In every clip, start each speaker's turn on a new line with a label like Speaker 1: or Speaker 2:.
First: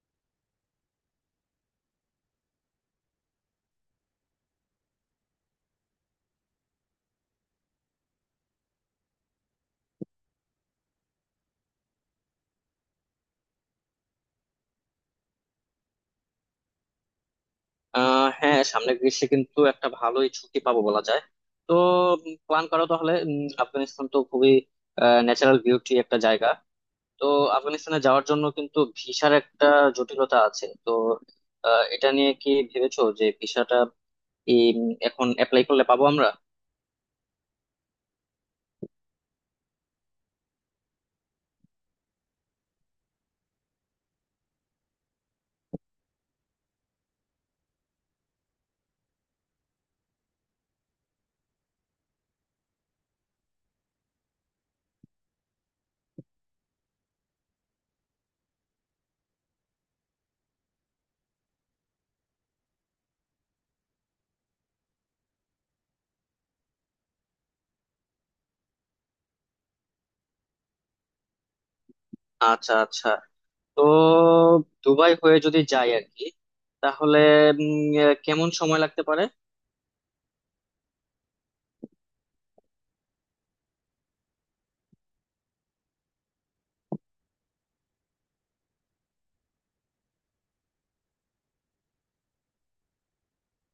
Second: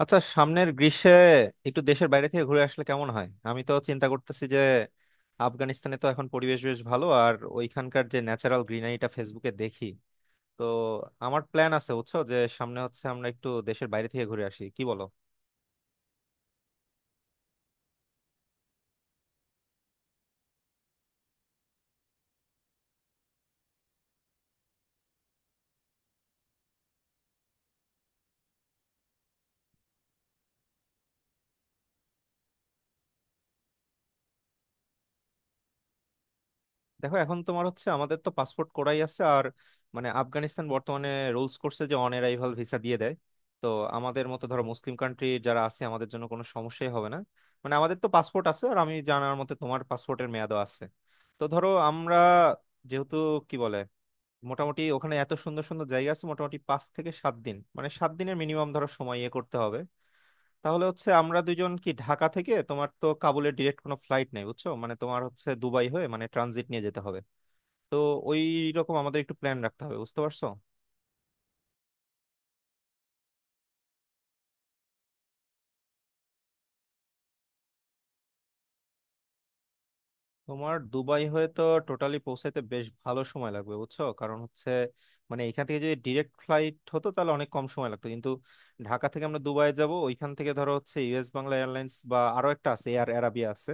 Speaker 1: আচ্ছা সামনের গ্রীষ্মে একটু দেশের বাইরে থেকে ঘুরে আসলে কেমন হয়? আমি তো চিন্তা করতেছি যে আফগানিস্তানে তো এখন পরিবেশ বেশ ভালো, আর ওইখানকার যে ন্যাচারাল গ্রিনারিটা ফেসবুকে দেখি। তো আমার প্ল্যান আছে, বুঝছো, যে সামনে হচ্ছে আমরা একটু দেশের বাইরে থেকে ঘুরে আসি, কি বলো?
Speaker 2: হ্যাঁ, সামনে গ্রীষ্মে কিন্তু একটা ভালোই ছুটি পাবো বলা যায়। তো প্ল্যান করো তাহলে। আফগানিস্তান তো খুবই ন্যাচারাল বিউটি একটা জায়গা। তো আফগানিস্তানে যাওয়ার জন্য কিন্তু ভিসার একটা জটিলতা আছে। তো এটা নিয়ে কি ভেবেছো যে ভিসাটা কি, এখন অ্যাপ্লাই করলে পাবো আমরা?
Speaker 1: দেখো এখন তোমার হচ্ছে, আমাদের তো পাসপোর্ট করাই আছে, আর মানে আফগানিস্তান বর্তমানে রুলস করছে যে অন অ্যারাইভাল ভিসা দিয়ে দেয়। তো আমাদের মতো ধরো মুসলিম কান্ট্রি যারা আছে, আমাদের জন্য কোনো সমস্যাই হবে না। মানে আমাদের তো পাসপোর্ট আছে, আর আমি জানার মতে তোমার পাসপোর্টের মেয়াদও আছে। তো ধরো আমরা যেহেতু কি বলে, মোটামুটি ওখানে এত সুন্দর সুন্দর জায়গা আছে, মোটামুটি 5 থেকে 7 দিন, মানে 7 দিনের মিনিমাম ধরো সময় ইয়ে করতে হবে। তাহলে হচ্ছে আমরা দুজন কি ঢাকা থেকে, তোমার তো কাবুলের ডিরেক্ট কোনো ফ্লাইট নেই বুঝছো, মানে তোমার হচ্ছে দুবাই হয়ে মানে ট্রানজিট নিয়ে যেতে হবে। তো ওই রকম আমাদের একটু প্ল্যান রাখতে হবে, বুঝতে পারছো?
Speaker 2: আচ্ছা আচ্ছা। তো দুবাই হয়ে যদি যাই আর কি, তাহলে উম, কেমন সময় লাগতে পারে?
Speaker 1: তোমার দুবাই হয়ে তো টোটালি পৌঁছাইতে বেশ ভালো সময় লাগবে বুঝছো, কারণ হচ্ছে মানে এখান থেকে যদি ডিরেক্ট ফ্লাইট হতো তাহলে অনেক কম সময় লাগতো, কিন্তু ঢাকা থেকে আমরা দুবাই যাব, ওইখান থেকে ধরো হচ্ছে ইউএস বাংলা এয়ারলাইন্স, বা আরো একটা আছে এয়ার অ্যারাবিয়া আছে।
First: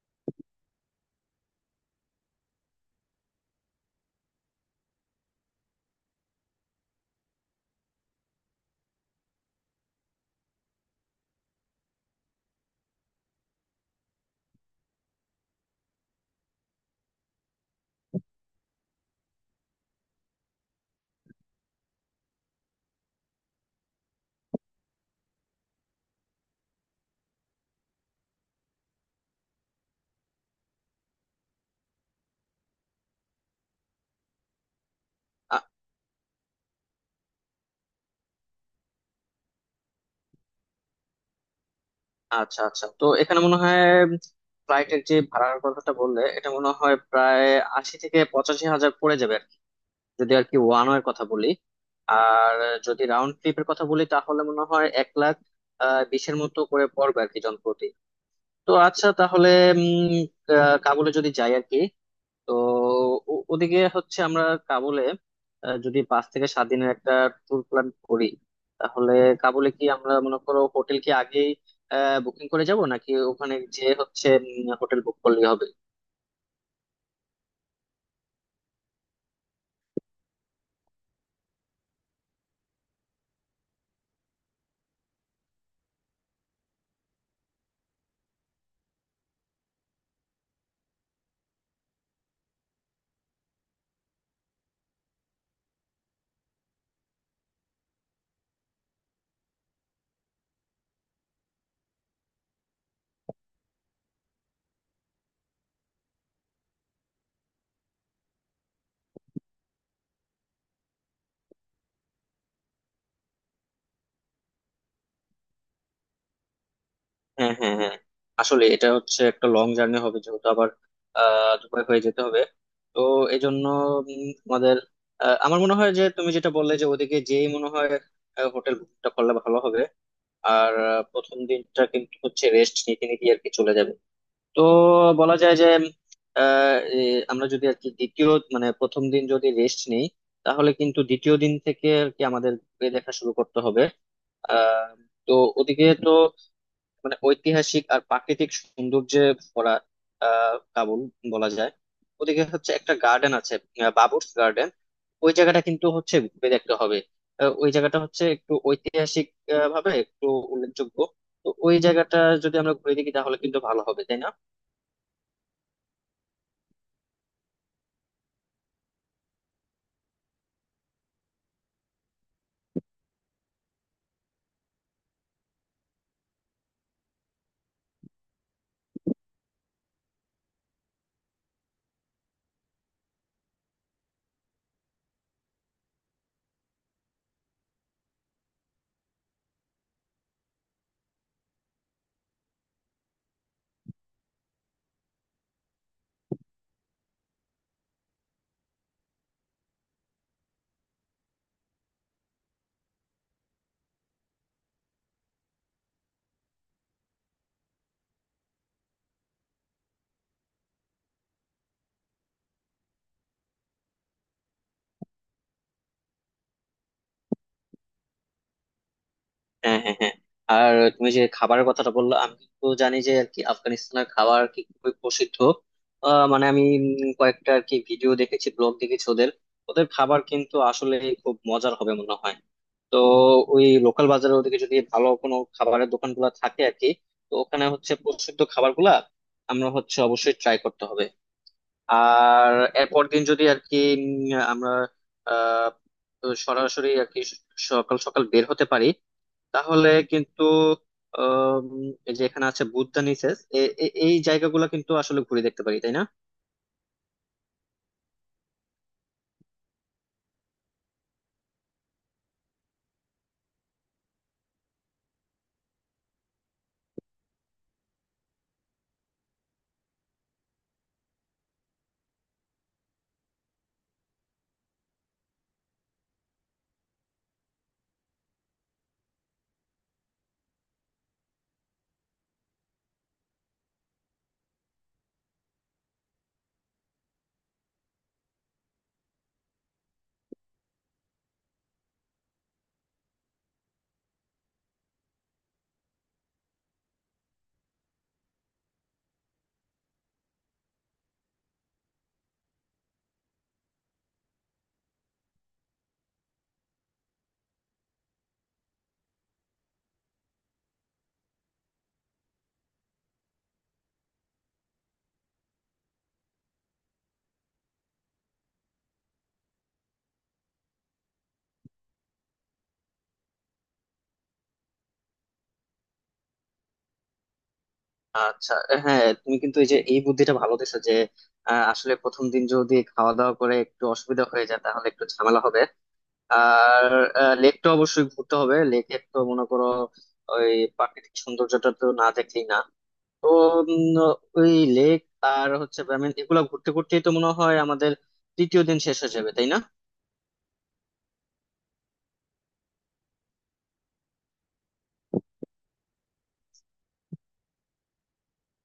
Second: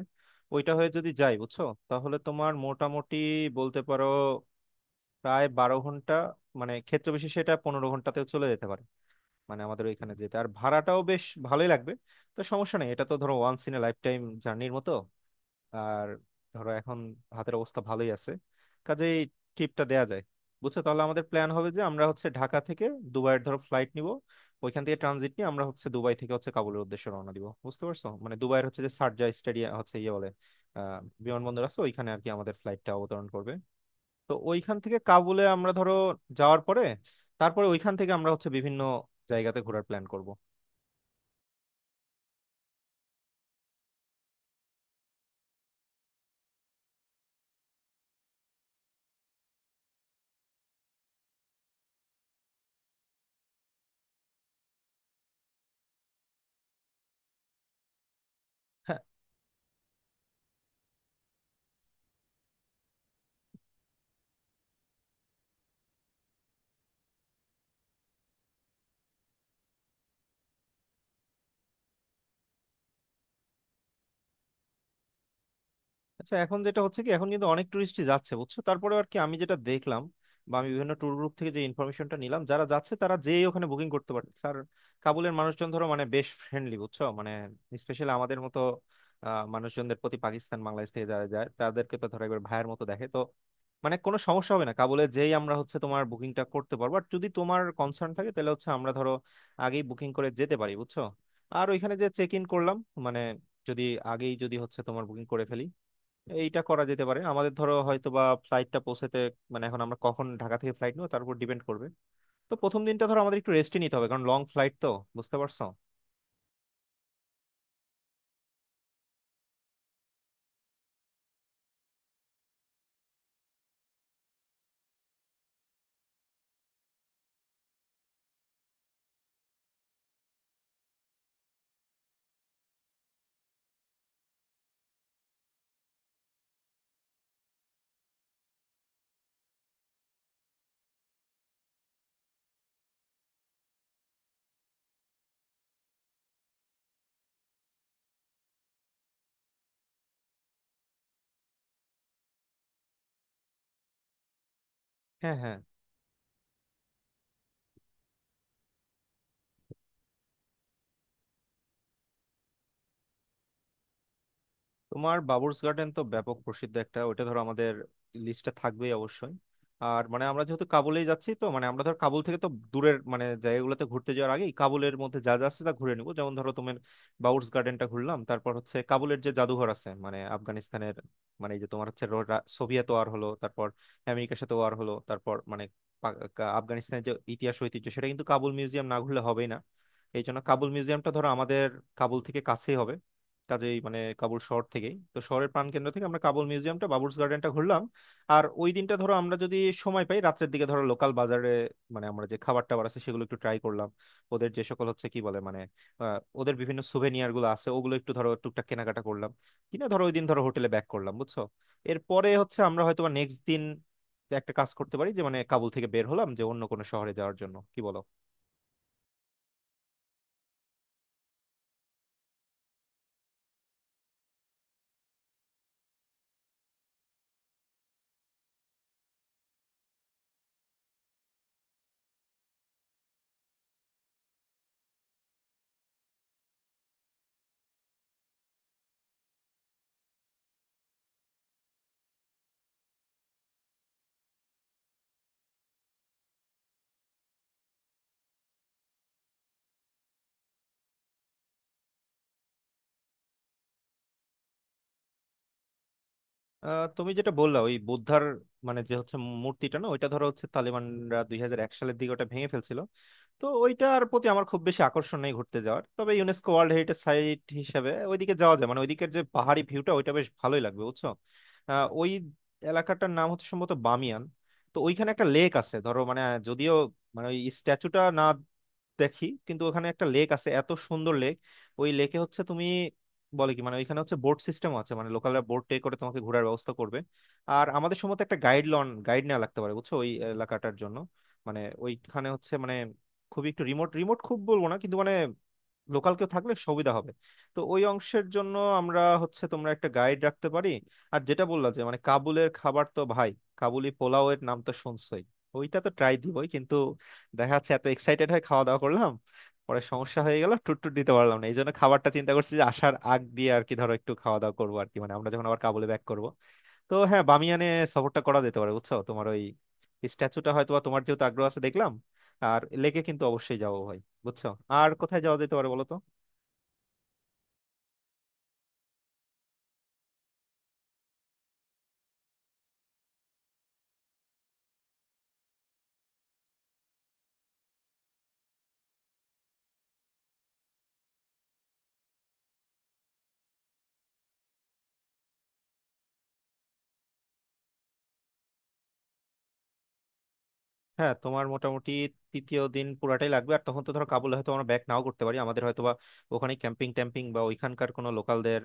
Speaker 1: ওইটা হয়ে যদি যাই বুঝছো, তাহলে তোমার মোটামুটি বলতে পারো প্রায় 12 ঘন্টা, মানে ক্ষেত্র বিশেষে এটা 15 ঘন্টাতেও চলে যেতে পারে। মানে আমাদের ওইখানে যেতে আর ভাড়াটাও বেশ ভালোই লাগবে, তো সমস্যা নেই, এটা তো ধরো once in a lifetime জার্নির মতো। আর ধরো এখন হাতের অবস্থা ভালোই আছে, কাজেই ট্রিপটা দেয়া যায়। বুঝছো, তাহলে আমাদের প্ল্যান হবে যে আমরা হচ্ছে ঢাকা থেকে দুবাইয়ের ধরো ফ্লাইট নিব, ওইখান থেকে ট্রানজিট নিয়ে আমরা হচ্ছে দুবাই থেকে হচ্ছে কাবুলের উদ্দেশ্যে রওনা দিব, বুঝতে পারছো। মানে দুবাইয়ের হচ্ছে যে শারজাহ স্টেডিয়াম হচ্ছে ইয়ে বলে আহ বিমানবন্দর আছে, ওইখানে আর কি আমাদের ফ্লাইটটা অবতরণ করবে। তো ওইখান থেকে কাবুলে আমরা ধরো যাওয়ার পরে, তারপরে ওইখান থেকে আমরা হচ্ছে বিভিন্ন জায়গাতে ঘোরার প্ল্যান করব।
Speaker 2: আচ্ছা আচ্ছা, তো এখানে মনে হয় ফ্লাইটের যে ভাড়ার কথাটা বললে এটা মনে হয় প্রায় 80 থেকে 85 হাজার পড়ে যাবে আর কি, যদি আর কি ওয়ান ওয়ের কথা বলি। আর যদি রাউন্ড ট্রিপের কথা বলি তাহলে মনে হয় 1 লাখ বিশের মতো করে পড়বে আর কি, জনপ্রতি। তো আচ্ছা, তাহলে উম কাবুলে যদি যাই আর কি, তো ওদিকে হচ্ছে আমরা কাবুলে যদি 5 থেকে 7 দিনের একটা ট্যুর প্ল্যান করি, তাহলে কাবুলে কি আমরা মনে করো হোটেল কি আগেই বুকিং করে যাব, নাকি ওখানে যে হচ্ছে হোটেল বুক করলেই হবে?
Speaker 1: আচ্ছা, এখন যেটা হচ্ছে কি, এখন কিন্তু অনেক টুরিস্টই যাচ্ছে বুঝছো, তারপরে আর কি আমি যেটা দেখলাম বা আমি বিভিন্ন ট্যুর গ্রুপ থেকে যে ইনফরমেশনটা নিলাম, যারা যাচ্ছে তারা যেই ওখানে বুকিং করতে পারছে। আর কাবুলের মানুষজন ধরো মানে বেশ ফ্রেন্ডলি বুঝছো, মানে স্পেশালি আমাদের মতো মানুষজনদের প্রতি, পাকিস্তান বাংলাদেশ থেকে যারা যায় তাদেরকে তো ধরো একবার ভাইয়ের মতো দেখে, তো মানে কোনো সমস্যা হবে না। কাবুলে যেই আমরা হচ্ছে তোমার বুকিংটা করতে পারবো, আর যদি তোমার কনসার্ন থাকে তাহলে হচ্ছে আমরা ধরো আগেই বুকিং করে যেতে পারি, বুঝছো। আর ওইখানে যে চেক ইন করলাম, মানে যদি আগেই যদি হচ্ছে তোমার বুকিং করে ফেলি, এইটা করা যেতে পারে। আমাদের ধরো হয়তো বা ফ্লাইটটা পৌঁছাতে, মানে এখন আমরা কখন ঢাকা থেকে ফ্লাইট নেবো তার উপর ডিপেন্ড করবে। তো প্রথম দিনটা ধরো আমাদের একটু রেস্টই নিতে হবে, কারণ লং ফ্লাইট তো, বুঝতে পারছো।
Speaker 2: হ্যাঁ হ্যাঁ হ্যাঁ, আসলে এটা হচ্ছে একটা লং জার্নি হবে যেহেতু আবার দুবাই হয়ে যেতে হবে। তো এই জন্য আমাদের আমার মনে হয় যে তুমি যেটা বললে যে ওদিকে যেই মনে হয় হোটেল বুকটা করলে ভালো হবে। আর প্রথম দিনটা কিন্তু হচ্ছে রেস্ট নিতে নিতে আর কি চলে যাবে। তো বলা যায় যে আহ, এ, আমরা যদি আর কি দ্বিতীয়, মানে প্রথম দিন যদি রেস্ট নেই তাহলে কিন্তু দ্বিতীয় দিন থেকে আর কি আমাদের ঘুরে দেখা শুরু করতে হবে। আহ তো ওদিকে তো মানে ঐতিহাসিক আর প্রাকৃতিক সৌন্দর্যে ভরা কাবুল বলা যায়। ওদিকে হচ্ছে একটা গার্ডেন আছে, বাবুর্স গার্ডেন। ওই
Speaker 1: হ্যাঁ হ্যাঁ,
Speaker 2: জায়গাটা কিন্তু হচ্ছে ঘুরে দেখতে হবে। ওই জায়গাটা হচ্ছে একটু ঐতিহাসিক ভাবে একটু উল্লেখযোগ্য। তো ওই জায়গাটা যদি আমরা ঘুরে দেখি তাহলে কিন্তু ভালো হবে, তাই না?
Speaker 1: তোমার বাবুর্স গার্ডেন তো ব্যাপক প্রসিদ্ধ একটা, ওটা ধরো আমাদের লিস্টে থাকবেই অবশ্যই। আর মানে আমরা যেহেতু কাবুলেই যাচ্ছি, তো মানে আমরা ধর কাবুল থেকে তো দূরের মানে জায়গাগুলোতে ঘুরতে যাওয়ার আগেই কাবুলের মধ্যে যা যা আছে তা ঘুরে নিবো। যেমন ধরো তোমার বাবুর্স গার্ডেনটা ঘুরলাম, তারপর হচ্ছে কাবুলের যে জাদুঘর আছে মানে আফগানিস্তানের, মানে এই যে তোমার হচ্ছে সোভিয়েত ওয়ার হলো, তারপর আমেরিকার সাথে ওয়ার হলো, তারপর মানে আফগানিস্তানের যে ইতিহাস ঐতিহ্য সেটা কিন্তু কাবুল মিউজিয়াম না ঘুরলে হবেই না। এই জন্য কাবুল মিউজিয়ামটা ধরো আমাদের কাবুল থেকে কাছেই হবে, কাজেই মানে কাবুল শহর থেকেই তো, শহরের প্রাণকেন্দ্র থেকে আমরা কাবুল মিউজিয়ামটা বাবুর্চ গার্ডেনটা ঘুরলাম। আর ওই দিনটা ধরো আমরা যদি সময় পাই, রাত্রের দিকে ধরো লোকাল বাজারে, মানে আমরা যে খাবার টাবার আছে সেগুলো একটু ট্রাই করলাম, ওদের যে সকল হচ্ছে কি বলে মানে ওদের বিভিন্ন সুভেনিয়ার গুলো আছে, ওগুলো একটু ধরো টুকটাক কেনাকাটা করলাম কিনা, ধরো ওই দিন ধরো হোটেলে ব্যাক করলাম, বুঝছো। এরপরে হচ্ছে আমরা হয়তো নেক্সট দিন একটা কাজ করতে পারি যে মানে কাবুল থেকে বের হলাম যে অন্য কোনো শহরে যাওয়ার জন্য, কি বলো?
Speaker 2: হ্যাঁ হ্যাঁ হ্যাঁ। আর তুমি যে খাবারের কথাটা বললো, আমি তো জানি যে আর কি আফগানিস্তানের খাবার কি খুবই প্রসিদ্ধ। মানে আমি কয়েকটা আর কি ভিডিও দেখেছি, ব্লগ দেখেছি ওদের। ওদের খাবার কিন্তু আসলে খুব মজার হবে মনে হয়। তো ওই লোকাল বাজারের ওদিকে যদি ভালো কোনো খাবারের দোকান গুলা থাকে আর কি, তো ওখানে হচ্ছে প্রসিদ্ধ খাবার গুলা আমরা হচ্ছে অবশ্যই ট্রাই করতে হবে। আর এরপর দিন যদি আর কি আমরা আহ, তো সরাসরি আর কি সকাল সকাল বের হতে পারি, তাহলে কিন্তু আম, এই যে এখানে আছে বুদ্ধা নিসেস এই জায়গাগুলো কিন্তু আসলে ঘুরে দেখতে পারি, তাই না?
Speaker 1: তুমি যেটা বললা ওই বুদ্ধার মানে যে হচ্ছে মূর্তিটা না, ওইটা ধরো হচ্ছে তালিবানরা 2001 সালের দিকে ওটা ভেঙে ফেলছিল। তো ওইটার প্রতি আমার খুব বেশি আকর্ষণ নেই ঘুরতে যাওয়ার, তবে ইউনেস্কো ওয়ার্ল্ড হেরিটেজ সাইট হিসেবে ওইদিকে যাওয়া যায়, মানে ওইদিকের যে পাহাড়ি ভিউটা ওইটা বেশ ভালোই লাগবে বুঝছো। ওই এলাকাটার নাম হচ্ছে সম্ভবত বামিয়ান। তো ওইখানে একটা লেক আছে ধরো, মানে যদিও মানে ওই স্ট্যাচুটা না দেখি, কিন্তু ওখানে একটা লেক আছে এত সুন্দর লেক। ওই লেকে হচ্ছে তুমি বলে কি, মানে ওইখানে হচ্ছে বোট সিস্টেম আছে, মানে লোকালরা বোট টে করে তোমাকে ঘোরার ব্যবস্থা করবে। আর আমাদের সম্ভবত একটা গাইড লন গাইড নেওয়া লাগতে পারে বুঝছো ওই এলাকাটার জন্য। মানে ওইখানে হচ্ছে মানে খুবই একটু রিমোট রিমোট খুব বলবো না, কিন্তু মানে লোকাল কেউ থাকলে সুবিধা হবে, তো ওই অংশের জন্য আমরা হচ্ছে তোমরা একটা গাইড রাখতে পারি। আর যেটা বললা যে মানে কাবুলের খাবার তো ভাই, কাবুলি পোলাও এর নাম তো শুনছই, ওইটা তো ট্রাই দিবই, কিন্তু দেখা যাচ্ছে এত এক্সাইটেড হয়ে খাওয়া দাওয়া করলাম পরে সমস্যা হয়ে গেল, টুট টুট দিতে পারলাম না, এই জন্য খাবারটা চিন্তা করছি যে আসার আগ দিয়ে আর কি ধরো একটু খাওয়া দাওয়া করবো আর কি, মানে আমরা যখন আবার কাবুলে ব্যাক করবো। তো হ্যাঁ, বামিয়ানে সফরটা করা যেতে পারে বুঝছো, তোমার ওই স্ট্যাচুটা হয়তো বা, তোমার যেহেতু আগ্রহ আছে দেখলাম। আর লেকে কিন্তু অবশ্যই যাবো ভাই, বুঝছো। আর কোথায় যাওয়া যেতে পারে বলো তো?
Speaker 2: আচ্ছা, হ্যাঁ তুমি কিন্তু এই যে এই বুদ্ধিটা ভালো দিছো যে আসলে প্রথম দিন যদি খাওয়া দাওয়া করে একটু অসুবিধা হয়ে যায় তাহলে একটু ঝামেলা হবে। আর লেকটা অবশ্যই ঘুরতে হবে। লেকের তো মনে করো ওই প্রাকৃতিক সৌন্দর্যটা তো না দেখলেই না। তো উম, ওই লেক আর হচ্ছে I mean, এগুলা ঘুরতে ঘুরতেই তো মনে হয় আমাদের তৃতীয় দিন শেষ হয়ে যাবে, তাই না?
Speaker 1: হ্যাঁ, তোমার মোটামুটি তৃতীয় দিন পুরাটাই লাগবে, আর তখন তো ধরো কাবুলে হয়তো আমরা ব্যাক নাও করতে পারি, আমাদের হয়তো বা ওখানে ক্যাম্পিং ট্যাম্পিং বা ওইখানকার কোনো লোকালদের,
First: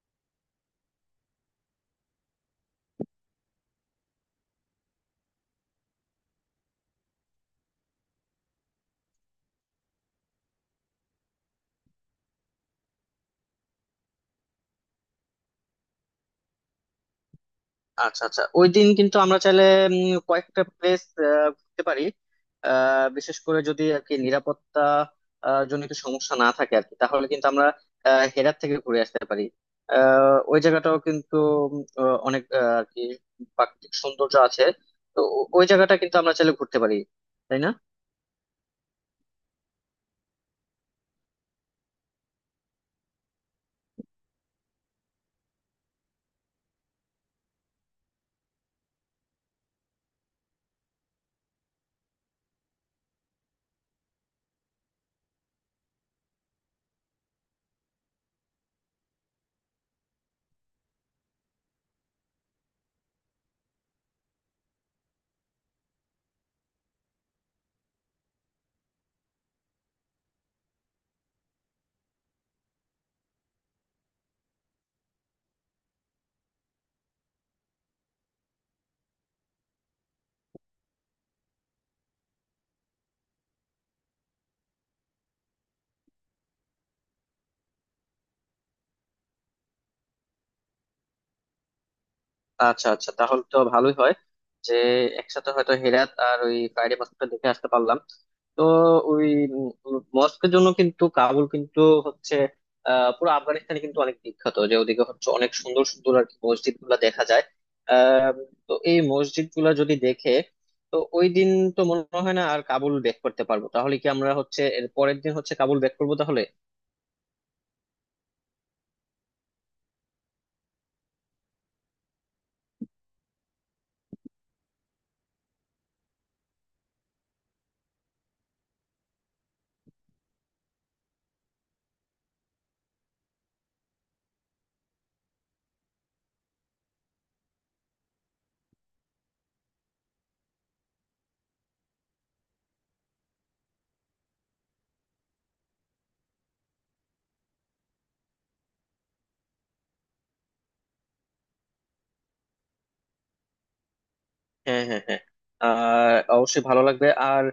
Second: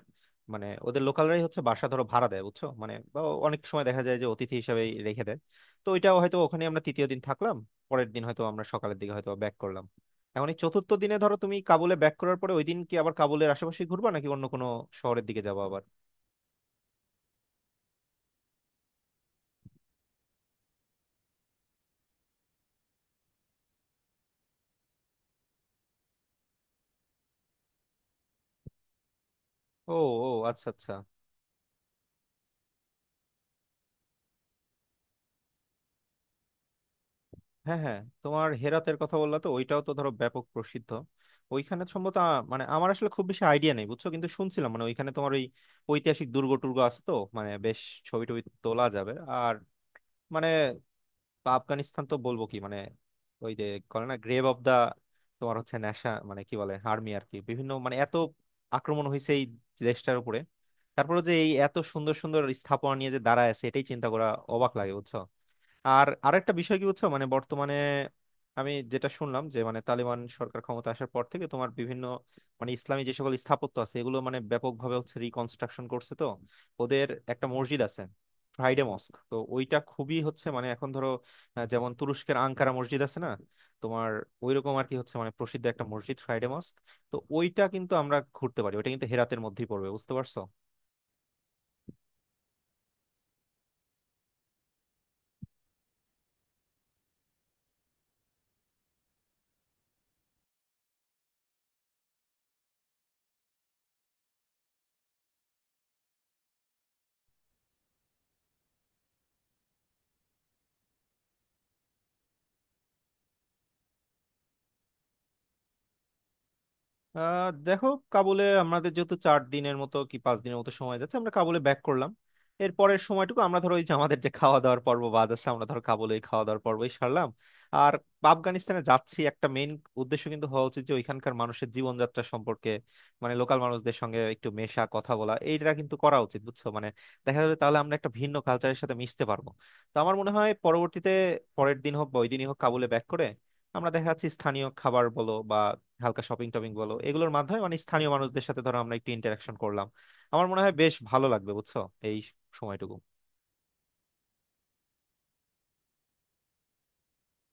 Speaker 1: মানে ওদের লোকালরাই হচ্ছে বাসা ধরো ভাড়া দেয় বুঝছো মানে, বা অনেক সময় দেখা যায় যে অতিথি হিসেবে রেখে দেয়। তো ওইটাও হয়তো, ওখানে আমরা তৃতীয় দিন থাকলাম, পরের দিন হয়তো আমরা সকালের দিকে হয়তো ব্যাক করলাম। এখন এই চতুর্থ দিনে ধরো তুমি কাবুলে ব্যাক করার পরে ওই দিন কি আবার কাবুলের আশেপাশে ঘুরবা নাকি অন্য কোনো শহরের দিকে যাবো আবার?
Speaker 2: আচ্ছা আচ্ছা, ওই দিন কিন্তু আমরা চাইলে কয়েকটা প্লেস ঘুরতে পারি। বিশেষ করে যদি আর কি নিরাপত্তা জনিত সমস্যা না থাকে আর কি, তাহলে কিন্তু আমরা হেরাত থেকে ঘুরে আসতে পারি।
Speaker 1: ও। ও
Speaker 2: ওই
Speaker 1: আচ্ছা আচ্ছা।
Speaker 2: জায়গাটাও কিন্তু অনেক আর কি প্রাকৃতিক সৌন্দর্য আছে। তো ওই জায়গাটা কিন্তু আমরা চাইলে ঘুরতে পারি, তাই না?
Speaker 1: হ্যাঁ হ্যাঁ, তোমার হেরাতের কথা বললা, তো ওইটাও তো ধরো ব্যাপক প্রসিদ্ধ। ওইখানে সম্ভবত মানে আমার আসলে খুব বেশি আইডিয়া নেই বুঝছো, কিন্তু শুনছিলাম মানে ওইখানে তোমার ওই ঐতিহাসিক দুর্গ টুর্গ আছে, তো মানে বেশ ছবি টবি তোলা যাবে। আর মানে আফগানিস্তান তো বলবো কি মানে, ওই যে করে না গ্রেভ অফ দা, তোমার হচ্ছে ন্যাশা মানে কি বলে আর্মি আর কি, বিভিন্ন মানে এত আক্রমণ হয়েছে এই দেশটার উপরে, তারপরে যে এই এত সুন্দর সুন্দর স্থাপনা নিয়ে যে দাঁড়ায় আছে এটাই চিন্তা করা অবাক লাগে বুঝছো। আর আরেকটা বিষয় কি বুঝছো, মানে বর্তমানে আমি যেটা শুনলাম যে মানে তালিবান সরকার ক্ষমতা আসার পর থেকে তোমার বিভিন্ন মানে ইসলামী যে সকল স্থাপত্য আছে এগুলো মানে ব্যাপকভাবে হচ্ছে রিকনস্ট্রাকশন করছে। তো ওদের একটা মসজিদ আছে ফ্রাইডে মস্ক, তো ওইটা খুবই হচ্ছে মানে এখন ধরো, যেমন তুরস্কের আঙ্কারা মসজিদ আছে না তোমার, ওইরকম আর কি হচ্ছে মানে প্রসিদ্ধ একটা মসজিদ ফ্রাইডে মস্ক। তো ওইটা কিন্তু আমরা ঘুরতে পারি, ওইটা কিন্তু হেরাতের মধ্যেই পড়বে বুঝতে পারছো।
Speaker 2: আচ্ছা আচ্ছা, তাহলে তো ভালোই হয় যে একসাথে হয়তো হেরাত আর ওই ফ্রাইডে মস্কটা দেখে আসতে পারলাম। তো ওই মস্কের জন্য কিন্তু কাবুল কিন্তু হচ্ছে পুরো আফগানিস্তানে কিন্তু অনেক বিখ্যাত, যে ওদিকে হচ্ছে অনেক সুন্দর সুন্দর আর কি মসজিদ গুলা দেখা যায়। আহ তো এই মসজিদ গুলা যদি দেখে তো ওই দিন তো মনে হয় না আর কাবুল ব্যাক করতে পারবো। তাহলে কি আমরা হচ্ছে এর পরের দিন হচ্ছে কাবুল ব্যাক করবো তাহলে?
Speaker 1: দেখো, কাবুলে আমাদের যেহেতু 4 দিনের মতো কি 5 দিনের মতো সময় যাচ্ছে, আমরা কাবুলে ব্যাক করলাম, এর পরের সময়টুকু আমরা ধরো ওই যে আমাদের যে খাওয়া দাওয়ার পর্ব বাদ আছে, আমরা ধরো কাবুলে এই খাওয়া দাওয়ার পর্বই সারলাম। আর আফগানিস্তানে যাচ্ছি একটা মেইন উদ্দেশ্য কিন্তু হওয়া উচিত যে ওইখানকার মানুষের জীবনযাত্রা সম্পর্কে, মানে লোকাল মানুষদের সঙ্গে একটু মেশা কথা বলা, এইটা কিন্তু করা উচিত বুঝছো। মানে দেখা যাবে তাহলে আমরা একটা ভিন্ন কালচারের সাথে মিশতে পারবো। তো আমার মনে হয় পরবর্তীতে, পরের দিন হোক বা ওই দিনই হোক, কাবুলে ব্যাক করে আমরা দেখা যাচ্ছে স্থানীয় খাবার বলো বা হালকা শপিং টপিং বলো, এগুলোর মাধ্যমে মানে স্থানীয় মানুষদের সাথে ধরো আমরা একটু ইন্টারাকশন করলাম, আমার মনে হয় বেশ ভালো লাগবে বুঝছো, এই সময়টুকু।
Speaker 2: হ্যাঁ হ্যাঁ হ্যাঁ, আর অবশ্যই ভালো লাগবে। আর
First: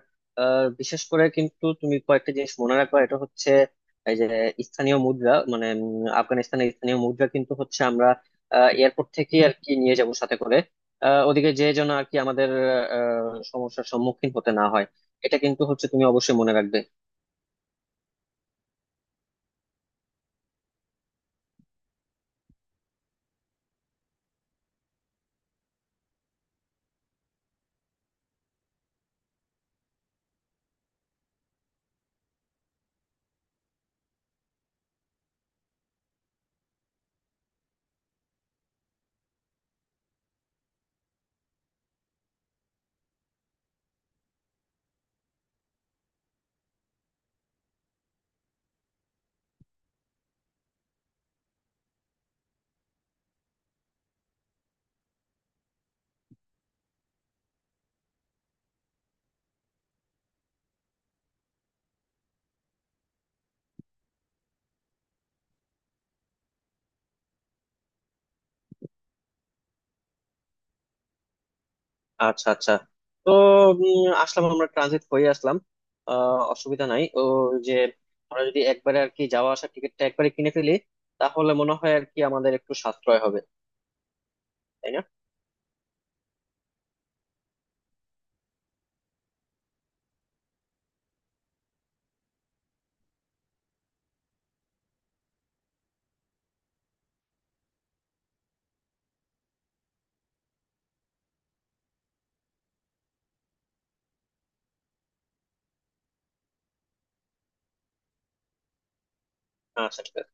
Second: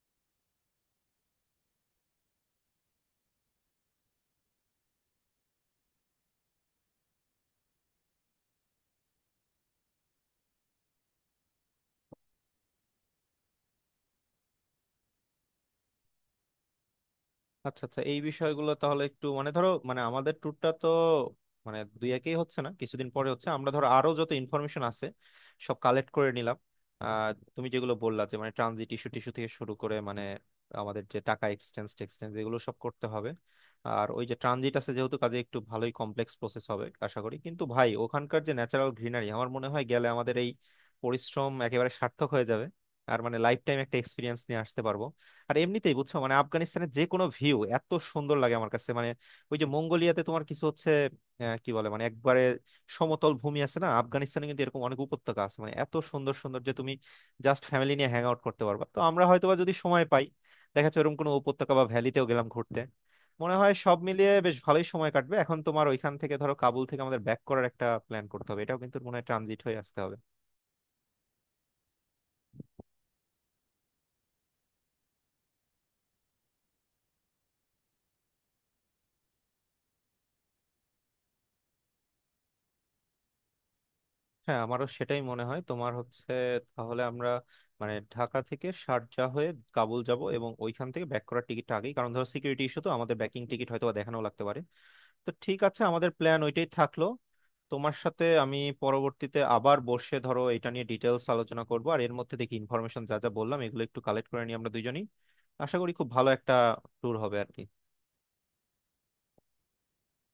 Speaker 2: বিশেষ করে কিন্তু তুমি কয়েকটা জিনিস মনে রাখবা এটা হচ্ছে এই যে স্থানীয় মুদ্রা, মানে আফগানিস্তানের স্থানীয় মুদ্রা কিন্তু হচ্ছে আমরা এয়ারপোর্ট থেকে আর কি নিয়ে যাব সাথে করে। ওদিকে যে যেন আর কি আমাদের আহ, সমস্যার সম্মুখীন হতে না হয়, এটা কিন্তু হচ্ছে তুমি অবশ্যই মনে রাখবে।
Speaker 1: আচ্ছা আচ্ছা, এই বিষয়গুলো তাহলে একটু মানে ধরো, মানে আমাদের ট্যুরটা তো মানে দুই একই হচ্ছে না, কিছুদিন পরে হচ্ছে আমরা ধরো আরো যত ইনফরমেশন আছে সব কালেক্ট করে নিলাম। আহ তুমি যেগুলো বললা যে মানে ট্রানজিট ইস্যু টিস্যু থেকে শুরু করে মানে আমাদের যে টাকা এক্সচেঞ্জ টেক্সচেঞ্জ এগুলো সব করতে হবে। আর ওই যে ট্রানজিট আছে যেহেতু, কাজে একটু ভালোই কমপ্লেক্স প্রসেস হবে আশা করি, কিন্তু ভাই ওখানকার যে ন্যাচারাল গ্রিনারি আমার মনে হয় গেলে আমাদের এই পরিশ্রম একেবারে সার্থক হয়ে যাবে। আর মানে লাইফ টাইম একটা এক্সপিরিয়েন্স নিয়ে আসতে পারবো। আর এমনিতেই বুঝছো মানে আফগানিস্তানের যে কোনো ভিউ এত সুন্দর লাগে আমার কাছে, মানে ওই যে মঙ্গোলিয়াতে তোমার কিছু হচ্ছে কি বলে মানে একবারে সমতল ভূমি আছে না, আফগানিস্তানে কিন্তু এরকম অনেক উপত্যকা আছে, মানে এত সুন্দর সুন্দর যে তুমি জাস্ট ফ্যামিলি নিয়ে হ্যাং আউট করতে পারবা। তো আমরা হয়তোবা যদি সময় পাই, দেখা যাচ্ছে এরকম কোনো উপত্যকা বা ভ্যালিতেও গেলাম ঘুরতে, মনে হয় সব মিলিয়ে বেশ ভালোই সময় কাটবে। এখন তোমার ওইখান থেকে ধরো কাবুল থেকে আমাদের ব্যাক করার একটা প্ল্যান করতে হবে, এটাও কিন্তু মনে হয় ট্রানজিট হয়ে আসতে হবে।
Speaker 2: আচ্ছা আচ্ছা, তো আসলাম আমরা ট্রানজিট হয়ে আসলাম, অসুবিধা নাই, ও যে আমরা যদি একবারে আর কি যাওয়া আসার টিকিটটা একবারে কিনে ফেলি তাহলে মনে হয় আর কি আমাদের একটু সাশ্রয় হবে,
Speaker 1: হ্যাঁ, আমারও
Speaker 2: তাই না?
Speaker 1: সেটাই মনে হয়। তোমার হচ্ছে তাহলে আমরা মানে ঢাকা থেকে শারজা হয়ে কাবুল যাব, এবং ওইখান থেকে ব্যাক করার টিকিটটা আগেই, কারণ ধরো সিকিউরিটি ইস্যু তো, আমাদের ব্যাকিং টিকিট হয়তো বা দেখানো লাগতে পারে। তো ঠিক আছে, আমাদের প্ল্যান ওইটাই থাকলো। তোমার সাথে আমি পরবর্তীতে আবার বসে ধরো এটা নিয়ে ডিটেলস আলোচনা করবো, আর এর মধ্যে দেখি ইনফরমেশন যা যা বললাম এগুলো একটু কালেক্ট করে নিই আমরা দুজনই। আশা করি খুব ভালো একটা ট্যুর হবে আর কি।
Speaker 2: আচ্ছা, ঠিক আছে।